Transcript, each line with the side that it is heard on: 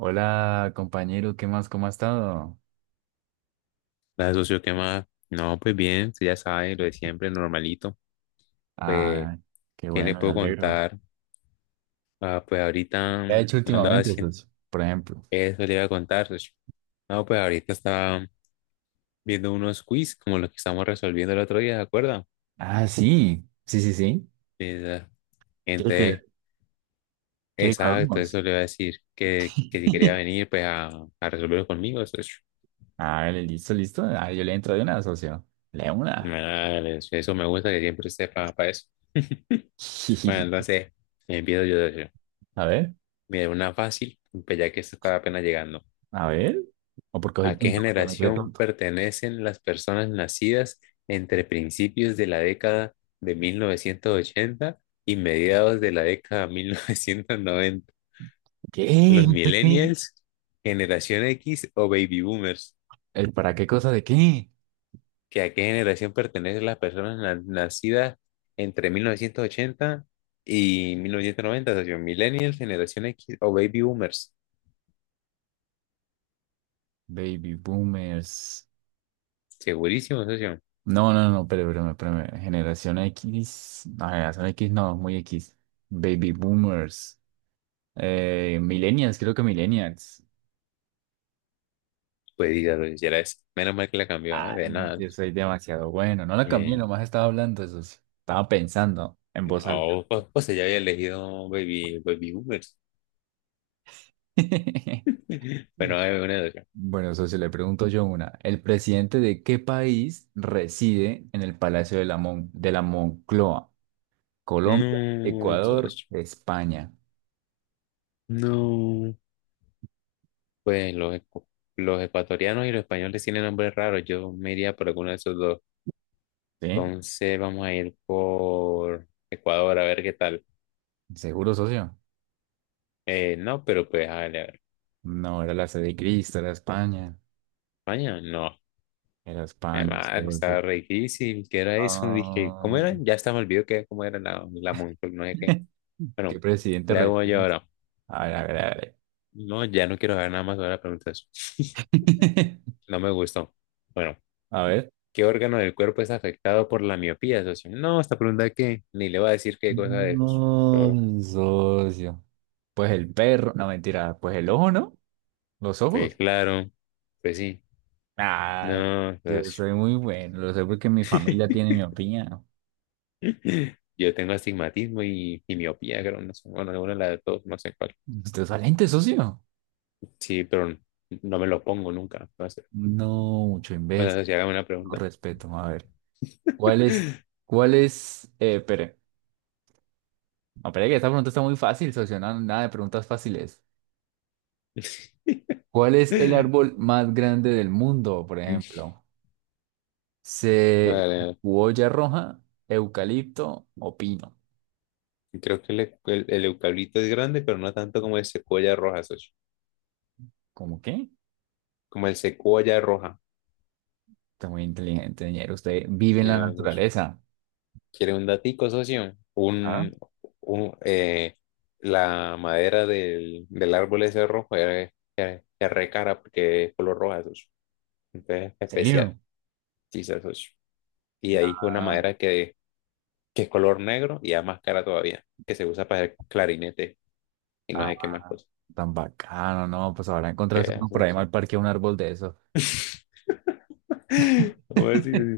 right: Hola, compañero, ¿qué más? ¿Cómo ha estado?
left: La socio, ¿qué más? No, pues bien, usted ya sabe, lo de siempre, normalito. Pues,
right: Ah, qué
left: ¿qué le
right: bueno, me
left: puedo
right: alegro.
left: contar? Ah, pues ahorita
right: ¿Qué ha hecho
left: no andaba
right: últimamente,
left: haciendo
right: Jesús? Por ejemplo.
left: eso, le iba a contar, socio. No, pues ahorita estaba viendo unos quiz como los que estamos resolviendo el otro día, ¿de acuerdo?
right: Ah, sí, sí, sí, sí.
left: Esa-
right: Quiero
left: Entonces,
right: que, Quiero que
left: exacto,
right: hablemos.
left: eso le iba a decir, que si quería venir, pues a resolverlo conmigo, socio.
right: Ah, listo, listo. Ah, yo le entro de una, socio. Le una.
left: Vale, socio, eso me gusta que siempre esté para eso. Bueno, entonces, empiezo yo, socio.
right: A ver,
left: Mira, una fácil, pues ya que esta está apenas llegando.
right: a ver. ¿O porque soy
left: ¿A qué
right: tonto? Porque me cree
left: generación
right: tonto.
left: pertenecen las personas nacidas entre principios de la década de 1980 y mediados de la década de 1990?
right: ¿Qué?
left: ¿Los
right: ¿Usted qué?
left: millennials, generación X o baby boomers?
right: ¿El para qué cosa de qué?
left: ¿Que a qué generación pertenecen las personas nacidas entre 1980 y 1990, socio? ¿Millennials, generación X o baby boomers?
right: Baby boomers.
left: Segurísimo, socio.
right: No, no, no, pero, generación X no, muy X, baby boomers, millennials, creo que millennials.
left: Pues diga, socio, si era eso. Menos mal que la cambió, ¿ah?
right: Ay,
left: De nada.
right: yo soy demasiado bueno, no la cambié,
left: Eh,
right: nomás estaba hablando eso, sí, estaba pensando en voz alta.
left: No, pues ella había elegido Baby boomers. Bueno, hay una de acá.
right: Bueno, socio, le pregunto yo una. ¿El presidente de qué país reside en el Palacio de la Moncloa? Colombia,
left: No,
right: Ecuador,
left: socio,
right: España,
left: no. Pues los ecuatorianos y los españoles tienen nombres raros. Yo me iría por alguno de esos dos.
right: ¿sí?
left: Entonces vamos a ir por Ecuador a ver qué tal.
right: ¿Seguro, socio?
left: No, pero pues a ver, a ver.
right: No, era la sede de Cristo, era España.
left: España, no.
right: Era
left: Mi
right: España,
left: madre,
right: entonces,
left: estaba re difícil. ¿Qué era eso? Dije, ¿cómo
right: ah.
left: era? Ya hasta me olvidó que cómo era la Moncloa, no sé qué.
right: ¿Qué
left: Bueno,
right: presidente
left: le hago yo
right: refieres?
left: ahora.
right: A ver, a ver, a ver.
left: No, ya no quiero saber nada más sobre la pregunta. No me gustó. Bueno,
right: A ver.
left: ¿qué órgano del cuerpo es afectado por la miopía, socio? No, esta pregunta que ni le va a decir qué cosa de esos. Pero,
right: No, socio. Pues el perro, no mentira, pues el ojo, ¿no? Los
left: pues
right: ojos.
left: claro, pues sí.
right: Ah,
left: No,
right: yo
left: socio.
right: soy muy bueno, lo sé porque mi familia tiene mi opinión.
left: Yo tengo astigmatismo y miopía, creo, no sé. Bueno, alguna de las dos, no sé cuál.
right: Usted es valiente, socio.
left: Sí, pero no me lo pongo nunca. No sé.
right: No, mucho
left: Bueno,
right: imbécil,
left: socio, hágame una
right: no
left: pregunta.
right: respeto. A ver, ¿cuál es, ¿cuál es, espere? No, pero es que esta pregunta está muy fácil, socio. Nada de preguntas fáciles. ¿Cuál es el árbol más grande del mundo, por ejemplo? ¿Se
left: Vale,
right: cebolla roja, eucalipto o pino?
left: creo que el eucalipto es grande, pero no tanto como el secuoya roja, socio.
right: ¿Cómo qué?
left: Como el secuoya roja.
right: Está muy inteligente, señor. Usted vive en la
left: Dios.
right: naturaleza.
left: ¿Quiere un datico, socio?
right: ¿Ah? ¿En
left: Un, eh, la madera del árbol ese rojo es recara porque es color roja, socio. Entonces, especial,
right: serio?
left: sí, socio. Y ahí una
right: Ah,
left: madera que es color negro y es más cara todavía, que se usa para el clarinete y no sé qué más
right: ah,
left: cosas.
right: tan bacano, ¿no? Pues ahora
left: ¿Qué
right: encontrarse uno
left: es
right: por ahí
left: eso?
right: mal parque un árbol de eso.
left: ¿Cómo así?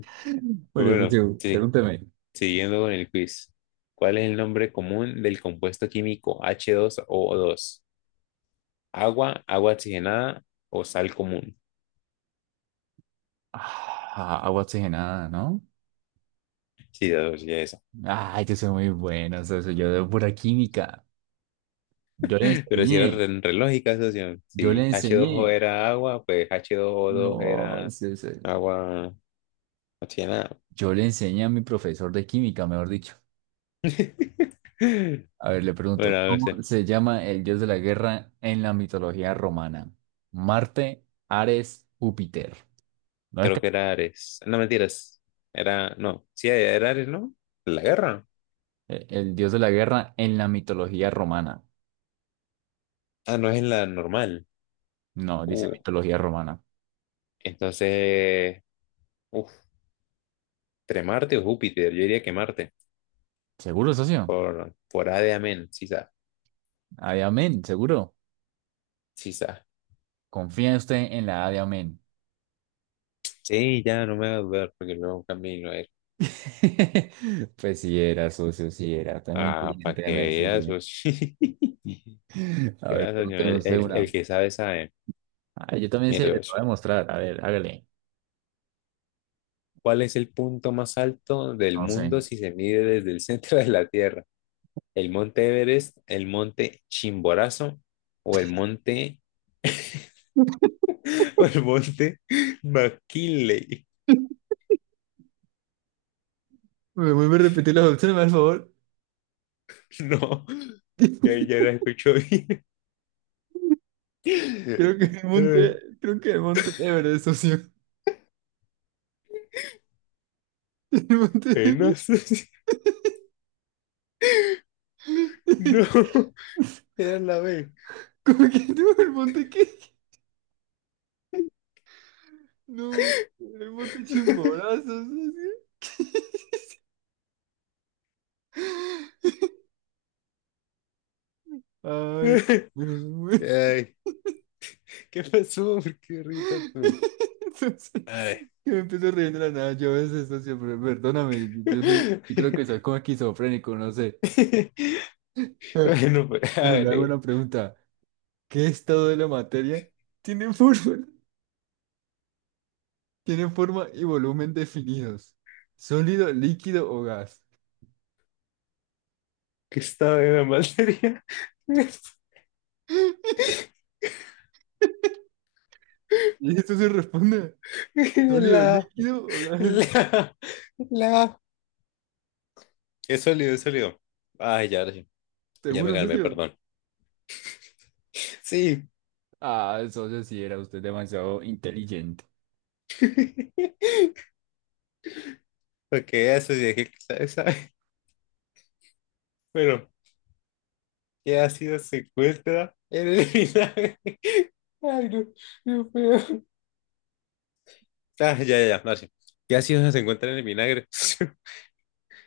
right: Bueno,
left: Bueno,
right: socio,
left: sí,
right: pregúnteme.
left: siguiendo con el quiz, ¿cuál es el nombre común del compuesto químico H2O2? ¿Agua, agua oxigenada o sal común?
right: Ah, agua oxigenada, ¿no?
left: Sí, ya ya esa.
right: Ay, yo soy muy bueno, socio. Yo de pura química. Yo le
left: Pero si era
right: enseñé,
left: re, re lógica, socio.
right: yo le
left: Si H2O
right: enseñé.
left: era agua, pues H2O2
right: No,
left: era
right: socio,
left: agua oxigenada.
right: yo le enseñé a mi profesor de química, mejor dicho. A ver, le
left: Bueno,
right: pregunto,
left: a
right: ¿cómo
left: veces,
right: se llama el dios de la guerra en la mitología romana? Marte, Ares, Júpiter. ¿No es
left: creo
right: que
left: que era Ares. No, mentiras. Era, no, sí, era Ares, ¿no? La guerra.
right: el dios de la guerra en la mitología romana?
left: Ah, no es en la normal.
right: No, dice
left: Uh,
right: mitología romana.
left: entonces, uff, entre Marte o Júpiter, yo diría que Marte,
right: ¿Seguro, socio?
left: por A de amén, sí, sa-
right: Adiamén, seguro.
left: sí, sa.
right: ¿Confía usted en la Adiamén?
left: Sí, ya no me va a dudar, porque luego camino él.
right: Pues sí era, socio, sí era. Está muy
left: Ah, para
right: inteligente,
left: que
right: déjeme
left: veas,
right: decirle.
left: socio.
right: A
left: Que
right: ver,
left: veas, socio,
right: pregúnteme
left: el,
right: usted
left: el-
right: una.
left: el que sabe, sabe.
right: Ah, yo también se
left: Mira,
right: le voy
left: socio,
right: a demostrar. A ver, hágale.
left: ¿cuál es el punto más alto del
right: No sé.
left: mundo si se mide desde el centro de la Tierra? ¿El monte Everest, el monte Chimborazo o el monte, o el monte McKinley?
right: ¿Me vuelve a repetir las opciones, por favor?
left: No, ya, ya la escucho bien.
right: Creo que me monté Everest, socio. El monte
left: No,
right: Everest.
left: no, era la B.
right: ¿Cómo que no? ¿El monte qué? No, el monte Chimborazo, socio. Ay, bueno, bueno.
left: Ay, ¿qué pasó? ¿Por qué ríes tú?
right: Entonces,
left: Ay.
right: yo me empiezo riendo de la nada. Yo a veces esto siempre, perdóname, yo, yo creo que soy como esquizofrénico, no sé. Eh,
left: Bueno, pues, a
right: pero le
left: ver,
right: hago una pregunta. ¿Qué estado de la materia tiene forma, tiene forma y volumen definidos? ¿Sólido, líquido o gas?
left: que estaba en la materia.
right: Y esto se responde, ¿sólido,
left: La,
right: líquido o gas?
left: la, la. Es sólido, es sólido. Ay, ya, ahora sí. Ya me
right: ¿Seguro,
left: calmé,
right: socio?
left: perdón. Sí,
right: Ah, socio, sí era usted demasiado inteligente.
left: porque eso sí, es que sabes sabe. Bueno, que ha sido secuestra en el vinagre. Ay, no, no puedo. Ah, ya, ya, ya, ahora sí. ¿Qué ácidos se encuentran en el vinagre?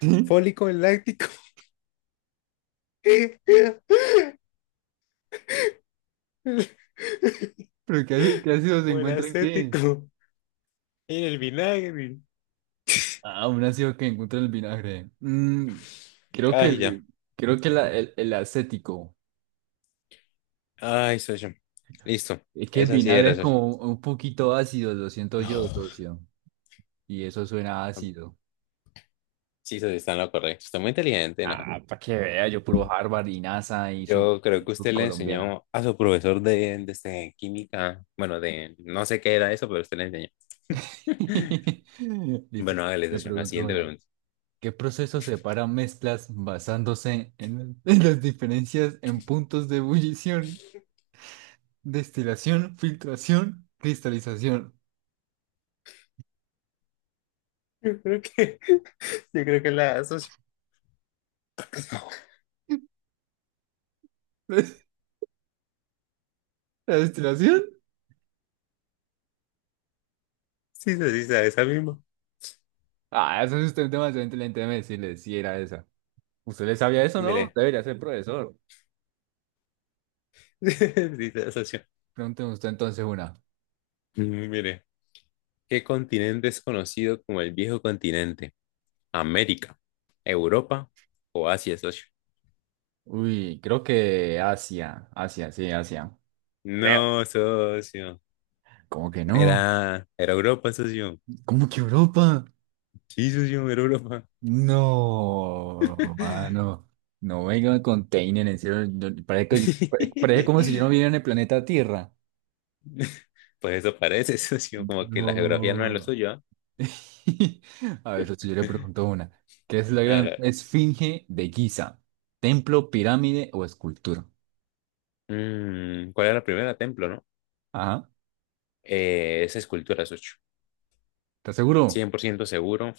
right: ¿Sí?
left: Fólico, el láctico,
right: ¿Pero qué hace si se
left: o el
right: encuentran qué?
left: acético, en el vinagre.
right: Ah, un ácido que encuentra el vinagre. Mm, creo que,
left: Ay, ya.
right: el, creo que el acético.
left: Ay, soy yo. Listo.
right: Es que el
left: Esa sí
right: vinagre
left: era,
right: es
left: socio.
right: como un poquito ácido, lo siento yo,
left: Oh,
right: socio. Y eso suena ácido.
left: sí, socio, está en lo correcto. Está muy inteligente, nada.
right: Ah, para que vea, yo puro Harvard y NASA y sur,
left: Yo creo
right: y
left: que usted le
right: surcolombiana.
left: enseñó a su profesor de química, bueno, de no sé qué era eso, pero usted le enseñó.
right: Listo,
left: Bueno, hágale,
right: le
left: socio. La
right: pregunto
left: siguiente
right: una.
left: pregunta.
right: ¿Qué proceso separa mezclas basándose en, en las diferencias en puntos de ebullición, destilación, filtración, cristalización?
left: Yo creo que, yo creo que la socio. No.
right: ¿La destilación?
left: Sí, socio, sí, sabe esa misma.
right: Ah, eso es usted demasiado inteligente, déjeme decirle si era esa. ¿Usted le sabía eso, no?
left: Mire.
right: Usted debería ser profesor.
left: Sí, sabe, socio.
right: Pregúnteme usted entonces una.
left: Mire. ¿Qué continente es conocido como el viejo continente? ¿América, Europa o Asia, socio?
right: Uy, creo que Asia. Asia, sí, Asia. Creo.
left: No, socio.
right: ¿Cómo que no?
left: Era Europa, socio.
right: ¿Cómo que Europa?
left: Sí, socio, era Europa.
right: No, mano. No venga con Teinen, en serio. Parece, parece como si yo no viviera en el planeta Tierra.
left: Pues eso parece, socio. Como que la geografía no es lo
right: No.
left: suyo, ¿ah?
right: A ver, si yo le pregunto una. ¿Qué es la
left: A ver, a
right: gran
left: ver.
right: esfinge de Giza? ¿Templo, pirámide o escultura?
left: ¿Cuál era la primera? Templo, ¿no?
right: Ajá.
left: Es escultura, socio.
right: ¿Estás seguro?
left: 100% seguro.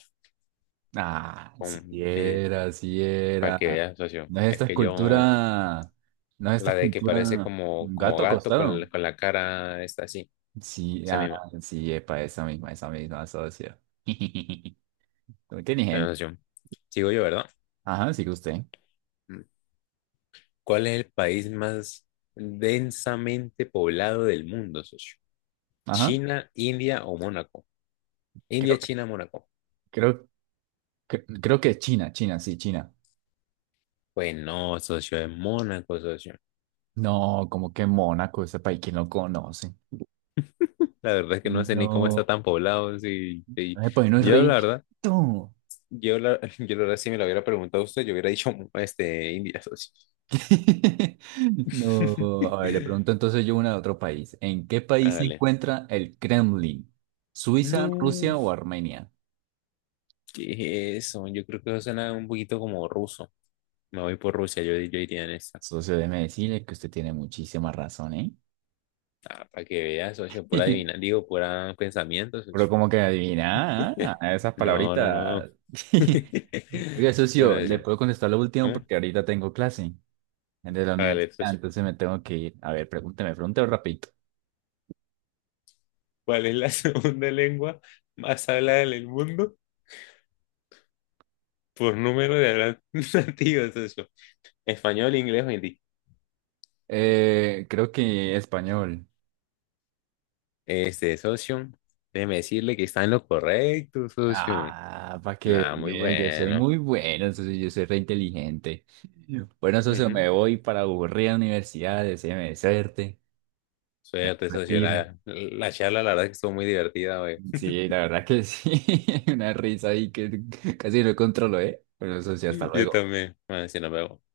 right: Ah, si
left: Sí,
right: era, si
left: para que
right: era.
left: veas, socio.
right: No es esta
left: Es que yo,
right: escultura. No es esta
left: la de que
right: escultura.
left: parece como,
right: Un
left: como
right: gato
left: gato con,
right: acostado.
left: con la cara, está así,
right: Sí,
left: esa
right: ah,
left: misma.
right: sí, epa, esa misma, socio. Muy
left: Bueno,
right: inteligente.
left: socio. Sigo yo, ¿verdad?
right: Ajá, sigue usted.
left: Mm. ¿Cuál es el país más densamente poblado del mundo, socio?
right: Ajá.
left: ¿China, India o Mónaco?
right: Creo,
left: India, China, Mónaco.
right: creo, creo que China, China, sí, China.
left: Pues no, socio, es Mónaco, socio.
right: No, como que Mónaco, ese país, ¿quién lo conoce?
left: La verdad es que no sé ni cómo está
right: No,
left: tan poblado. Sí, sí.
right: ese país no es
left: Yo, la verdad,
right: riquito.
left: Yo la verdad, si me lo hubiera preguntado usted, yo hubiera dicho India, socio.
right: No, a ver, le pregunto entonces yo una de otro país. ¿En qué país se
left: Hágale.
right: encuentra el Kremlin? ¿Suiza,
left: No,
right: Rusia o Armenia?
left: ¿qué es eso? Yo creo que eso suena un poquito como ruso. Me voy por Rusia, yo, iría en esta.
right: Socio, déjeme decirle que usted tiene muchísima razón, ¿eh?
left: Ah, para que veas, socio, por adivinar, digo, por pensamientos,
right: Pero
left: socio.
right: como que adivina, ah, ah, esas
left: No, no, no.
right: palabritas. Oiga, socio,
left: Bueno,
right: ¿le
left: socio.
right: puedo contestar lo último
left: ¿Eh?
right: porque ahorita tengo clase de la
left: Hágale,
right: universidad?
left: socio.
right: Entonces me tengo que ir. A ver, pregúnteme rapidito.
left: ¿Cuál es la segunda lengua más hablada en el mundo por número de hablantes nativos, socio? ¿Español, inglés o hindi?
right: Creo que español.
left: Este, socio, déjeme decirle que está en lo correcto, socio.
right: Ah, para que
left: Nada, muy
right: vea, yo soy
left: bueno.
right: muy bueno, entonces yo soy re inteligente. Bueno, entonces
left: Ujú.
right: me voy para aburrir a la universidad, deséame suerte. Ya
left: Suerte,
right: me
left: socio.
right: retiro.
left: La charla, la verdad, que estuvo muy divertida hoy.
right: Sí, la verdad que sí, una risa ahí que casi no controlo, ¿eh? Bueno, eso sí, hasta
left: Yo
right: luego.
left: también. Bueno, si nos vemos.